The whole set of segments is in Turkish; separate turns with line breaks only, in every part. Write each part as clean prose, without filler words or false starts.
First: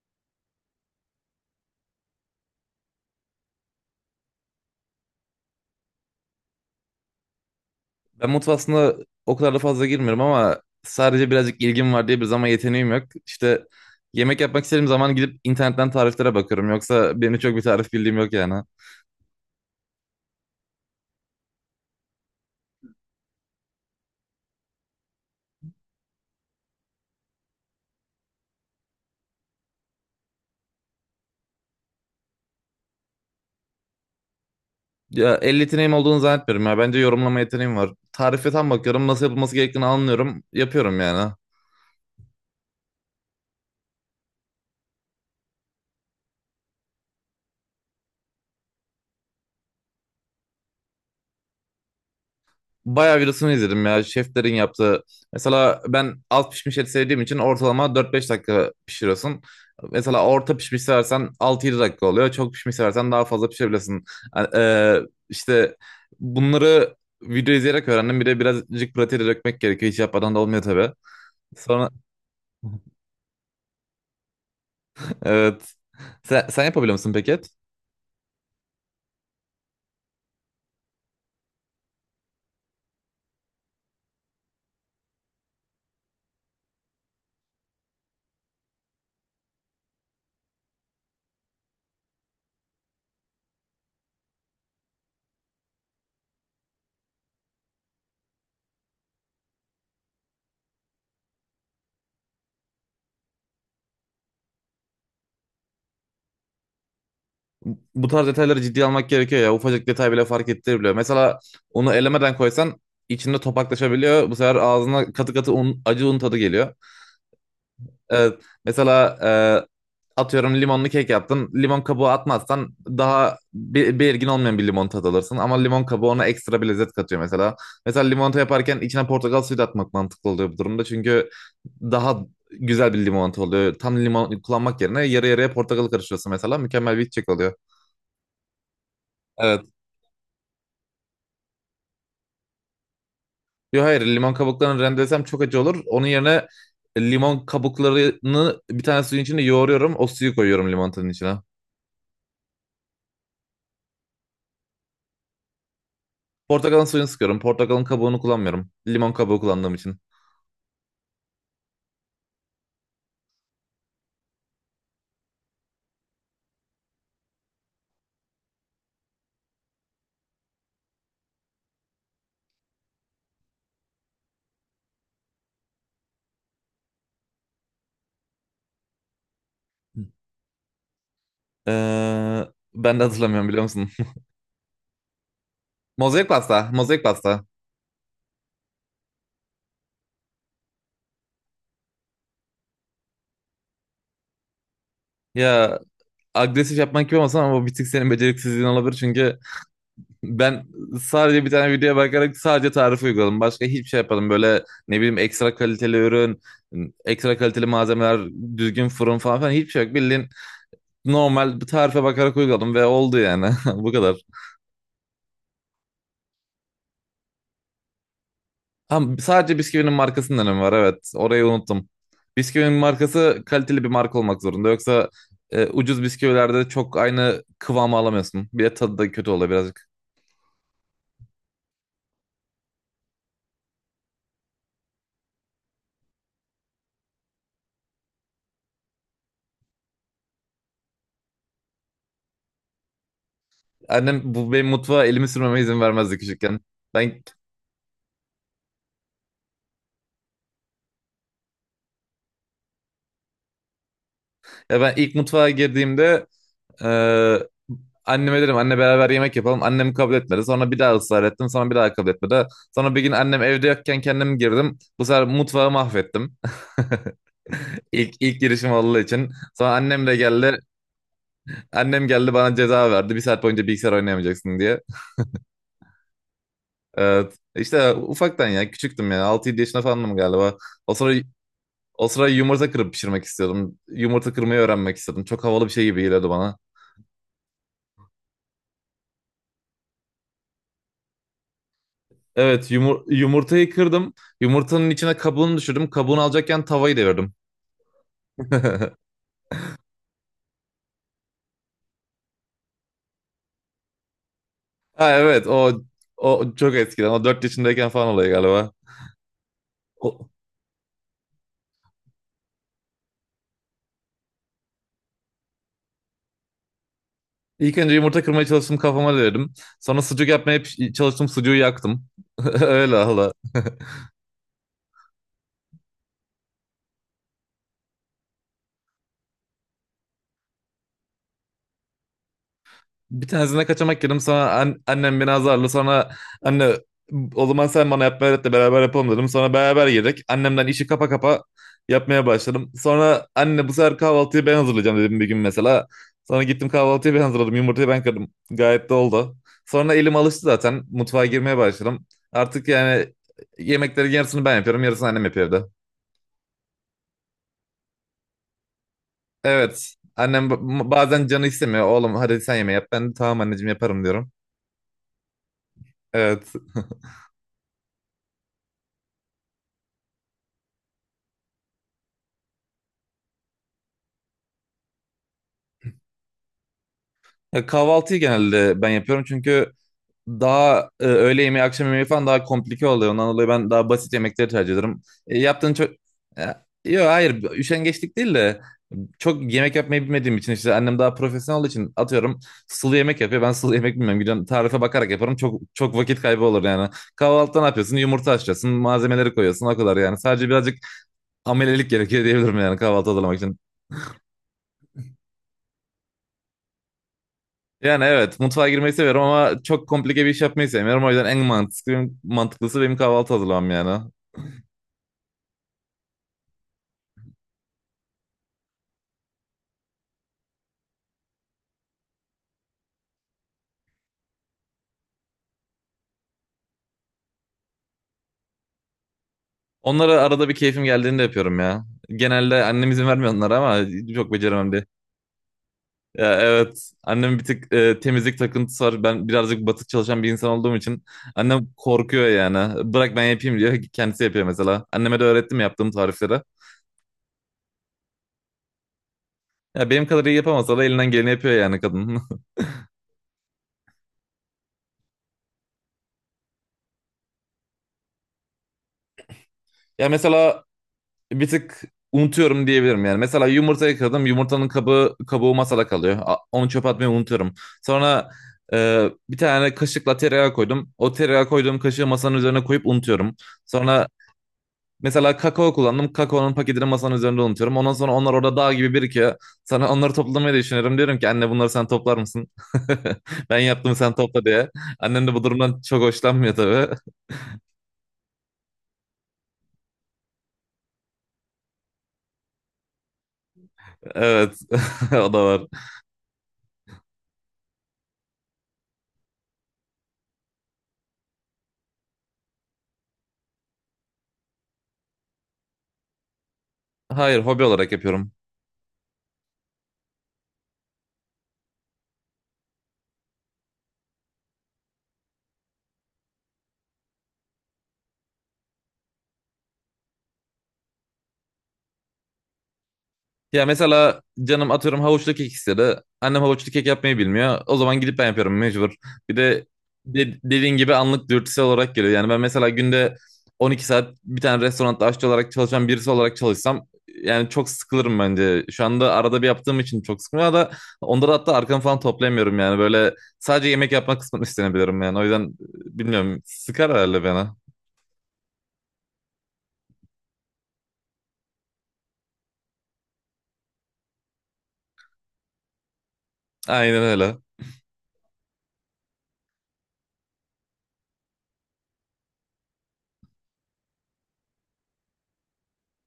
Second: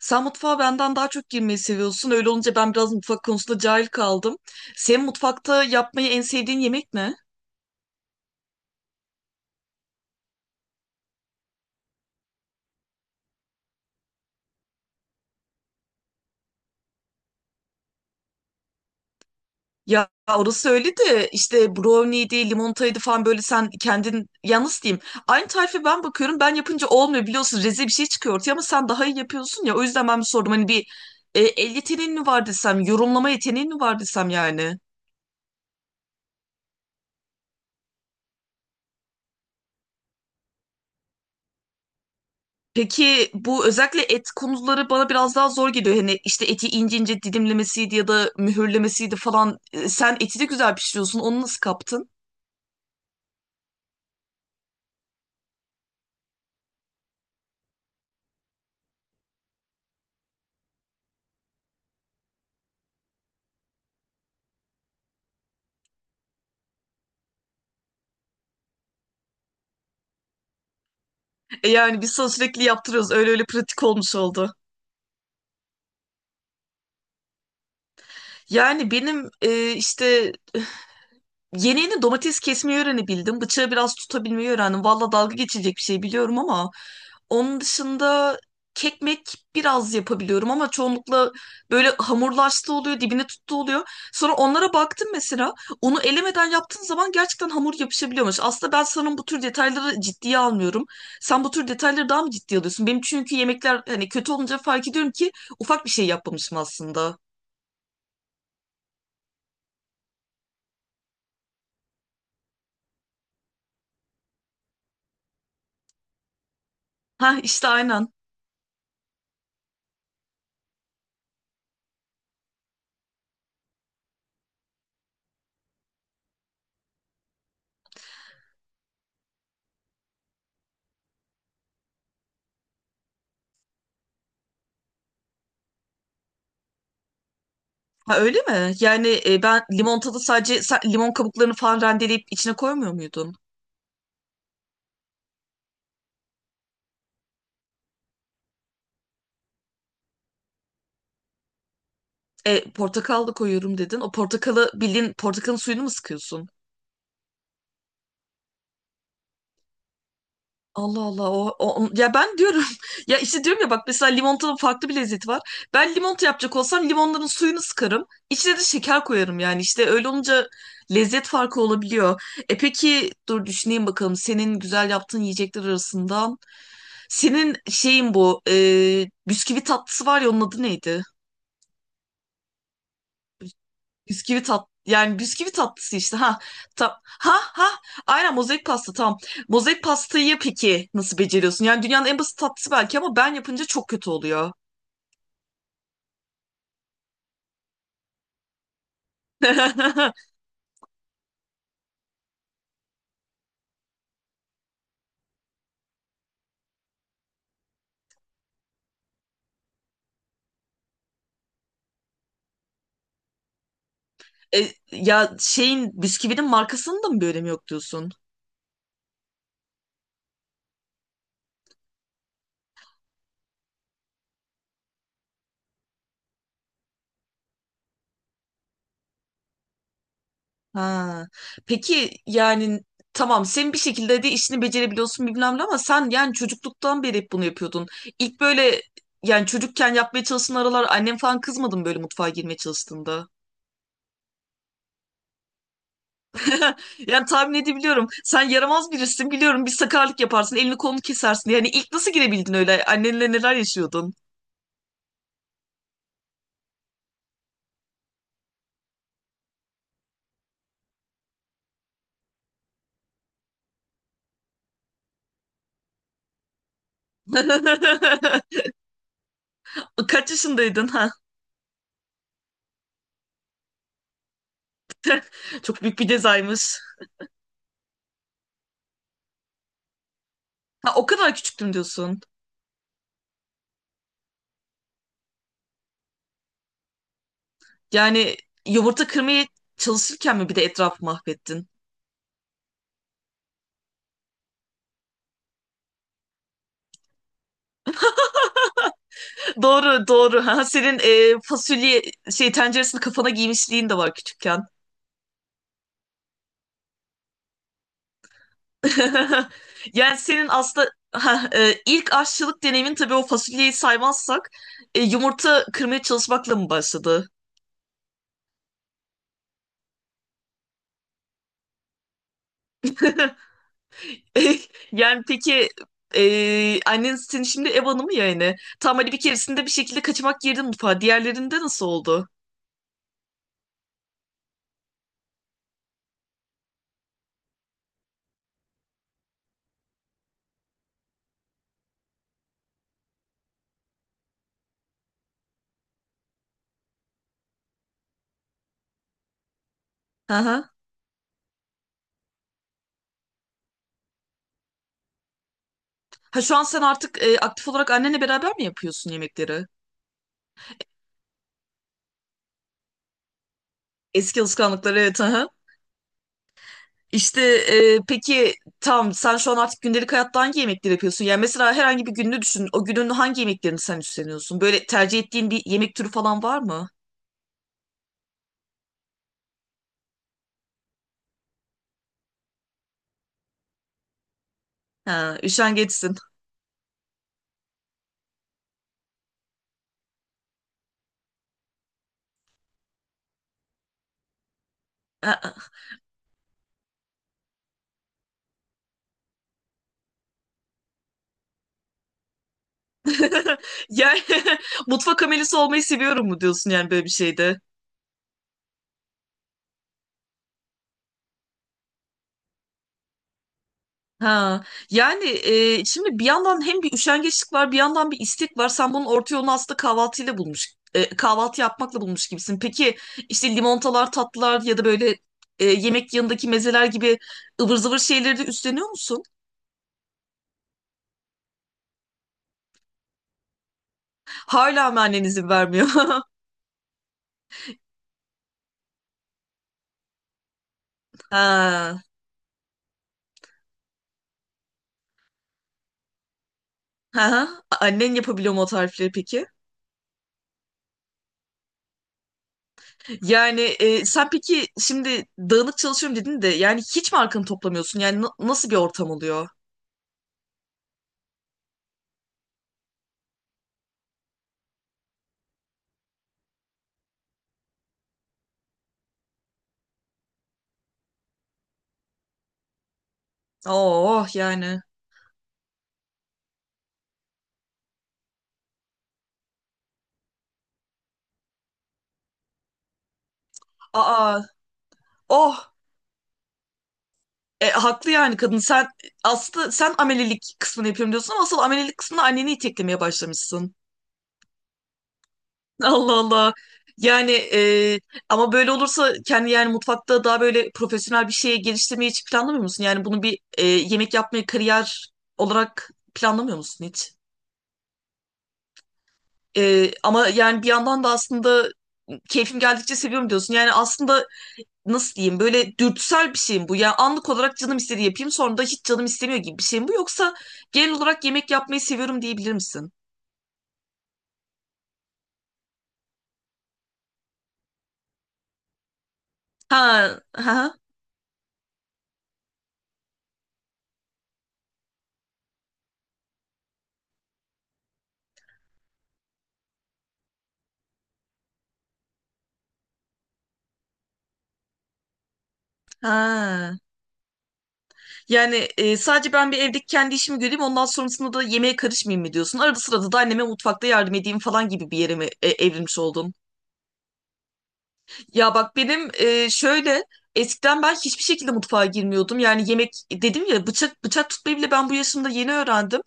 Sen mutfağa benden daha çok girmeyi seviyorsun. Öyle olunca ben biraz mutfak konusunda cahil kaldım. Senin mutfakta yapmayı en sevdiğin yemek ne?
Ben mutfağa aslında o kadar da fazla girmiyorum ama sadece birazcık ilgim var diye bir zaman yeteneğim yok. İşte yemek yapmak istediğim zaman gidip internetten tariflere bakıyorum. Yoksa benim çok bir tarif bildiğim yok yani.
Ya orası öyle de işte brownie'ydi, limonataydı falan böyle sen kendin yalnız diyeyim. Aynı tarife ben bakıyorum ben yapınca olmuyor biliyorsun rezil bir şey çıkıyor ortaya ama sen daha iyi yapıyorsun ya. O yüzden ben bir sordum hani bir el yeteneğin mi var desem, yorumlama yeteneğin mi var desem yani.
Ya el yeteneğim olduğunu zannetmiyorum ya. Bence yorumlama yeteneğim var. Tarife tam bakıyorum. Nasıl yapılması gerektiğini anlıyorum. Yapıyorum yani.
Peki bu özellikle et konuları bana biraz daha zor geliyor. Hani işte eti ince ince dilimlemesiydi ya da mühürlemesiydi falan. Sen eti de güzel pişiriyorsun. Onu nasıl kaptın?
Bayağı videosunu izledim ya şeflerin yaptığı. Mesela ben az pişmiş et sevdiğim için ortalama 4-5 dakika pişiriyorsun. Mesela orta pişmiş seversen 6-7 dakika oluyor. Çok pişmiş seversen daha fazla pişirebilirsin. Yani, işte bunları video izleyerek öğrendim. Bir de birazcık pratiğe dökmek gerekiyor. Hiç yapmadan da olmuyor tabii. Sonra
Yani biz sana sürekli yaptırıyoruz. Öyle öyle pratik olmuş oldu.
evet. Sen yapabiliyor musun peki et?
Yani benim işte yeni yeni domates kesmeyi öğrenebildim. Bıçağı biraz tutabilmeyi öğrendim. Valla dalga geçilecek bir şey biliyorum ama onun dışında kekmek biraz yapabiliyorum ama çoğunlukla böyle hamurlaştı oluyor, dibine tuttu oluyor. Sonra onlara baktım mesela. Onu elemeden yaptığın zaman gerçekten hamur yapışabiliyormuş. Aslında ben sanırım bu tür detayları ciddiye almıyorum. Sen bu tür detayları daha mı ciddiye alıyorsun? Benim çünkü yemekler hani kötü olunca fark ediyorum ki ufak bir şey yapmamışım aslında.
Bu tarz detayları ciddiye almak gerekiyor ya. Ufacık detay bile fark ettirebiliyor. Mesela onu elemeden koysan içinde topaklaşabiliyor. Bu sefer ağzına katı katı un, acı un tadı geliyor.
Ha işte aynen.
Evet, mesela atıyorum limonlu kek yaptın. Limon kabuğu atmazsan daha belirgin olmayan bir limon tadı alırsın. Ama limon kabuğu ona ekstra bir lezzet katıyor mesela. Mesela limonata yaparken içine portakal suyu da atmak mantıklı oluyor bu durumda. Çünkü daha güzel bir limonata oluyor. Tam limon kullanmak yerine yarı yarıya portakal karıştırıyorsun mesela. Mükemmel bir içecek oluyor.
Ha, öyle mi? Yani ben
Evet.
limonatada sadece limon kabuklarını falan rendeleyip içine koymuyor muydun?
Yo hayır, limon kabuklarını rendelesem çok acı olur. Onun yerine limon kabuklarını bir tane suyun içine yoğuruyorum. O suyu koyuyorum limonatın içine.
Portakal da koyuyorum dedin. O portakalı bildiğin portakalın suyunu mu sıkıyorsun?
Portakalın suyunu sıkıyorum. Portakalın kabuğunu kullanmıyorum. Limon kabuğu kullandığım için.
Allah Allah ya ben diyorum ya işte diyorum ya bak mesela limonatanın farklı bir lezzeti var. Ben limonata yapacak olsam limonların suyunu sıkarım. İçine de şeker koyarım yani işte öyle olunca lezzet farkı olabiliyor. E peki dur düşüneyim bakalım senin güzel yaptığın yiyecekler arasından senin şeyin bu bisküvi tatlısı var ya onun adı neydi?
Ee, ben de hatırlamıyorum biliyor musun?
Bisküvi tat yani bisküvi tatlısı işte
Mozaik
ha
pasta.
ta,
Mozaik
ha
pasta.
ha aynen mozaik pasta tamam. Mozaik pastayı peki nasıl beceriyorsun? Yani dünyanın en basit tatlısı belki ama ben yapınca çok kötü oluyor.
Ya agresif yapmak gibi olmasın ama bu bir tık senin beceriksizliğin olabilir. Çünkü Ben sadece bir tane videoya bakarak sadece tarif uyguladım. Başka hiçbir şey yapmadım. Böyle ne bileyim, ekstra kaliteli ürün, ekstra kaliteli malzemeler, düzgün fırın falan filan, hiçbir şey yok. Bildiğin normal bir tarife bakarak uyguladım ve oldu yani. Bu kadar.
Ya şeyin bisküvinin markasının da mı bir önemi yok diyorsun?
Ama sadece bisküvinin markasının önemi var, evet. Orayı unuttum. Bisküvinin markası kaliteli bir marka olmak zorunda. Yoksa ucuz bisküvilerde çok aynı kıvamı alamıyorsun. Bir de tadı da kötü oluyor. Biraz.
Ha. Peki yani tamam sen bir şekilde de işini becerebiliyorsun bilmem ne ama sen yani çocukluktan beri hep bunu yapıyordun. İlk böyle yani çocukken yapmaya çalıştığın aralar annem falan kızmadı mı böyle mutfağa girmeye çalıştığında?
Annem bu benim mutfağa elimi sürmeme izin vermezdi küçükken. Ben
Yani tahmin edebiliyorum. Sen yaramaz birisin biliyorum. Bir sakarlık yaparsın, elini kolunu kesersin. Yani ilk nasıl girebildin öyle? Annenle neler yaşıyordun?
ya ben ilk mutfağa girdiğimde e, anneme dedim anne beraber yemek yapalım. Annem kabul etmedi. Sonra bir daha ısrar ettim. Sonra bir daha kabul etmedi. Sonra bir gün annem evde yokken kendim girdim. Bu sefer mutfağı mahvettim. İlk, ilk girişim olduğu için. Sonra annem de
Kaç
geldi.
yaşındaydın ha?
Annem geldi bana ceza verdi. Bir saat boyunca bilgisayar oynayamayacaksın diye.
Çok büyük bir cezaymış.
Evet. İşte ufaktan, ya küçüktüm yani. 6-7 yaşında falandım galiba. O
Ha, o
sıra,
kadar küçüktüm
o
diyorsun.
sıra yumurta kırıp pişirmek istiyordum. Yumurta kırmayı öğrenmek istedim. Çok havalı bir şey gibi geliyordu bana.
Yani yumurta kırmaya çalışırken mi bir de etrafı mahvettin?
Evet, yumurtayı kırdım. Yumurtanın içine kabuğunu düşürdüm. Kabuğunu alacakken tavayı devirdim.
Doğru, doğru. Ha, senin fasulye şey tenceresini kafana giymişliğin de var küçükken.
Ha evet, o çok eskiden. O 4 yaşındayken falan oluyor galiba. O,
Yani senin aslında ha, ilk aşçılık deneyimin tabii o fasulyeyi saymazsak yumurta kırmaya çalışmakla mı başladı?
ilk önce yumurta kırmaya çalıştım, kafama devirdim. Sonra sucuk yapmaya çalıştım, sucuğu yaktım. Öyle.
E, Yani peki annen senin şimdi ev hanımı ya yani. Tam hani bir keresinde bir şekilde kaçamak girdin mutfağa. Diğerlerinde nasıl oldu?
Bir tanesine kaçamak yedim, sonra annem beni azarlı, sonra anne o zaman sen bana yapmayı öğret de beraber yapalım dedim. Sonra beraber yedik. Annemden işi kapa kapa yapmaya başladım. Sonra anne bu sefer kahvaltıyı ben hazırlayacağım dedim bir gün mesela. Sonra gittim, kahvaltıyı ben hazırladım. Yumurtayı ben kırdım. Gayet de oldu. Sonra elim
Hı
alıştı
hı.
zaten. Mutfağa girmeye başladım. Artık yani yemeklerin yarısını ben yapıyorum. Yarısını annem yapıyor evde.
Ha şu an sen artık aktif olarak annenle beraber mi yapıyorsun yemekleri?
Evet. Annem bazen canı istemiyor. Oğlum hadi sen yemeği yap. Ben de tamam anneciğim yaparım diyorum.
Eski alışkanlıklar evet. Aha.
Evet.
İşte peki tam sen şu an artık gündelik hayatta hangi yemekleri yapıyorsun? Yani mesela herhangi bir gününü düşün. O günün hangi yemeklerini sen üstleniyorsun? Böyle tercih ettiğin bir yemek türü falan var mı?
Ya kahvaltıyı genelde ben yapıyorum çünkü daha öğle yemeği, akşam yemeği falan daha komplike oluyor. Ondan dolayı ben daha basit yemekleri tercih ederim. E,
Ha,
yaptığın çok...
üşengeçsin.
Yok hayır, üşengeçlik değil de çok yemek yapmayı bilmediğim için, işte annem daha profesyonel olduğu için, atıyorum sulu yemek yapıyor. Ben sulu yemek bilmiyorum. Gidiyorum tarife bakarak yaparım. Çok
Aa.
çok vakit kaybı olur yani. Kahvaltıda ne yapıyorsun? Yumurta haşlıyorsun, malzemeleri koyuyorsun, o kadar yani. Sadece birazcık amelelik gerekiyor diyebilirim yani kahvaltı hazırlamak için.
Yani mutfak amelisi olmayı seviyorum mu diyorsun yani böyle bir şeyde?
Yani evet, mutfağa girmeyi seviyorum ama çok komplike bir iş yapmayı sevmiyorum. O yüzden en mantıklısı benim kahvaltı hazırlamam yani.
Ha, yani şimdi bir yandan hem bir üşengeçlik var, bir yandan bir istek var. Sen bunun orta yolunu aslında kahvaltıyla bulmuş, kahvaltı yapmakla bulmuş gibisin. Peki işte limonatalar, tatlılar ya da böyle yemek yanındaki mezeler gibi ıvır zıvır şeyleri de üstleniyor musun?
Onları arada bir keyfim geldiğinde yapıyorum ya. Genelde annem izin vermiyor onlara, ama çok beceremem diye.
Hala mı annen izin vermiyor?
Ya evet, annem bir tık temizlik takıntısı var. Ben birazcık batık çalışan bir insan olduğum için annem
Ha.
korkuyor yani. Bırak ben yapayım diyor. Kendisi yapıyor mesela. Anneme de öğrettim yaptığım tarifleri.
Ha, annen yapabiliyor mu o tarifleri peki?
Ya benim kadar iyi yapamasa da elinden geleni yapıyor yani kadın.
Yani sen peki şimdi dağınık çalışıyorum dedin de yani hiç mi arkanı toplamıyorsun? Yani nasıl bir ortam oluyor?
Ya mesela bir tık unutuyorum diyebilirim yani. Mesela yumurta kırdım. Yumurtanın kabı, kabuğu masada kalıyor. Onu çöpe atmayı unutuyorum. Sonra bir tane kaşıkla tereyağı koydum. O tereyağı koyduğum kaşığı masanın üzerine koyup unutuyorum. Sonra
Oh oh, yani.
mesela kakao kullandım. Kakaonun paketini masanın üzerinde unutuyorum. Ondan sonra onlar orada dağ gibi birikiyor. Sana onları toplamayı düşünüyorum. Diyorum ki anne bunları sen toplar mısın? Ben yaptım sen
Aa,
topla diye. Annem de bu
oh.
durumdan çok hoşlanmıyor tabii.
Haklı yani kadın. Sen aslında amelelik kısmını yapıyorum diyorsun ama asıl amelelik kısmında anneni iteklemeye başlamışsın.
Evet. O da var.
Allah Allah. Yani ama böyle olursa kendi yani mutfakta daha böyle profesyonel bir şeye geliştirmeyi hiç planlamıyor musun? Yani bunu bir yemek yapmayı kariyer olarak planlamıyor musun hiç?
Hayır, hobi olarak yapıyorum.
Ama yani bir yandan da aslında keyfim geldikçe seviyorum diyorsun. Yani aslında nasıl diyeyim böyle dürtüsel bir şey mi bu? Yani anlık olarak canım istediği yapayım sonra da hiç canım istemiyor gibi bir şey mi bu? Yoksa genel olarak yemek yapmayı seviyorum diyebilir misin?
Ya mesela canım atıyorum havuçlu kek istedi. Annem havuçlu kek yapmayı bilmiyor. O zaman gidip ben yapıyorum mecbur. Bir de,
Ha,
dediğin
ha,
gibi anlık dürtüsel olarak geliyor. Yani ben mesela günde 12 saat bir tane restoranda aşçı olarak çalışan birisi olarak çalışsam yani çok sıkılırım bence. Şu anda arada bir yaptığım için çok sıkılıyor da, onda da hatta arkamı falan toplayamıyorum yani. Böyle sadece yemek yapmak kısmını üstlenebilirim yani. O yüzden bilmiyorum,
ha.
sıkar herhalde bana.
Yani sadece ben bir evdeki kendi işimi göreyim ondan sonrasında da yemeğe karışmayayım mı diyorsun? Arada sırada da anneme mutfakta yardım edeyim falan gibi bir yere mi evrilmiş oldun?
Aynen öyle.
Ya bak benim şöyle eskiden ben hiçbir şekilde mutfağa girmiyordum. Yani yemek dedim ya bıçak tutmayı bile ben bu yaşımda yeni öğrendim.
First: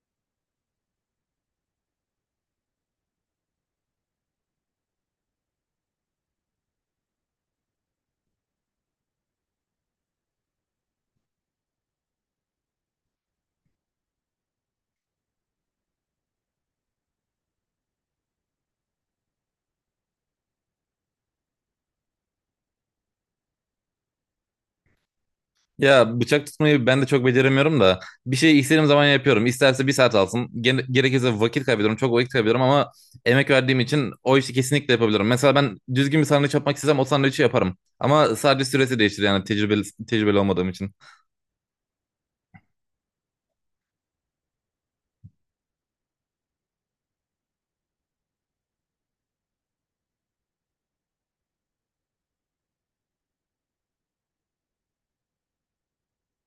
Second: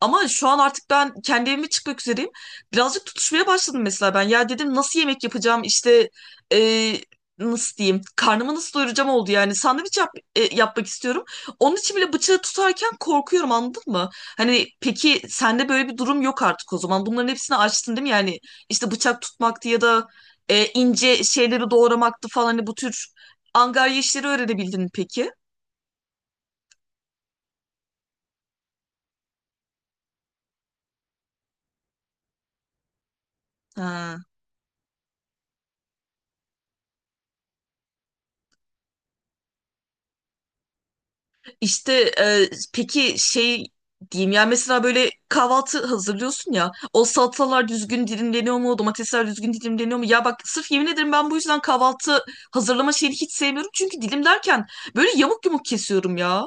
Ama şu an artık ben kendi evime çıkmak üzereyim. Birazcık tutuşmaya başladım mesela ben. Ya dedim nasıl yemek yapacağım işte e, nasıl diyeyim karnımı nasıl doyuracağım oldu yani. Yapmak istiyorum. Onun için bile bıçağı tutarken korkuyorum anladın mı? Hani peki sende böyle bir durum yok artık o zaman. Bunların hepsini açtın değil mi? Yani işte bıçak tutmaktı ya da ince şeyleri doğramaktı falan hani bu tür angarya işleri öğrenebildin mi peki?
Ya bıçak tutmayı ben de çok beceremiyorum da bir şey istediğim zaman yapıyorum. İsterse bir saat alsın. Gerekirse vakit kaybediyorum. Çok vakit kaybediyorum ama emek verdiğim için
Ha.
o işi kesinlikle yapabilirim. Mesela ben düzgün bir sandviç yapmak istesem o sandviçi yaparım. Ama sadece süresi değişir yani tecrübeli olmadığım için.
İşte e, peki şey diyeyim yani mesela böyle kahvaltı hazırlıyorsun ya o salatalar düzgün dilimleniyor mu domatesler düzgün dilimleniyor mu ya bak sırf yemin ederim ben bu yüzden kahvaltı hazırlama şeyini hiç sevmiyorum çünkü dilimlerken böyle yamuk yumuk kesiyorum ya.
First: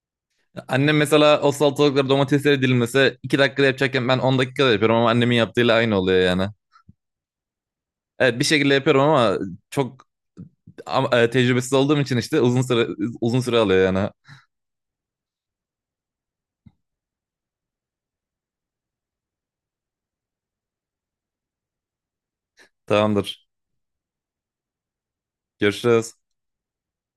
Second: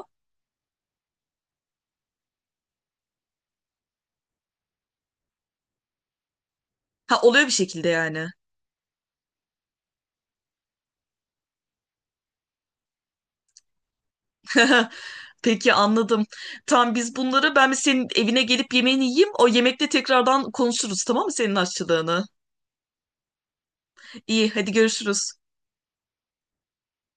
Annem mesela o salatalıkları, domatesleri dilimlese 2 dakikada yapacakken ben 10 dakikada yapıyorum ama annemin yaptığıyla aynı oluyor yani.
Ha oluyor bir şekilde yani.
Evet, bir şekilde yapıyorum ama çok, ama tecrübesiz olduğum için işte uzun süre alıyor yani.
Peki anladım. Tamam biz bunları ben bir senin evine gelip yemeğini yiyeyim. O yemekte tekrardan konuşuruz tamam mı senin aşçılığını?
Tamamdır.
İyi, hadi görüşürüz.
Görüşürüz.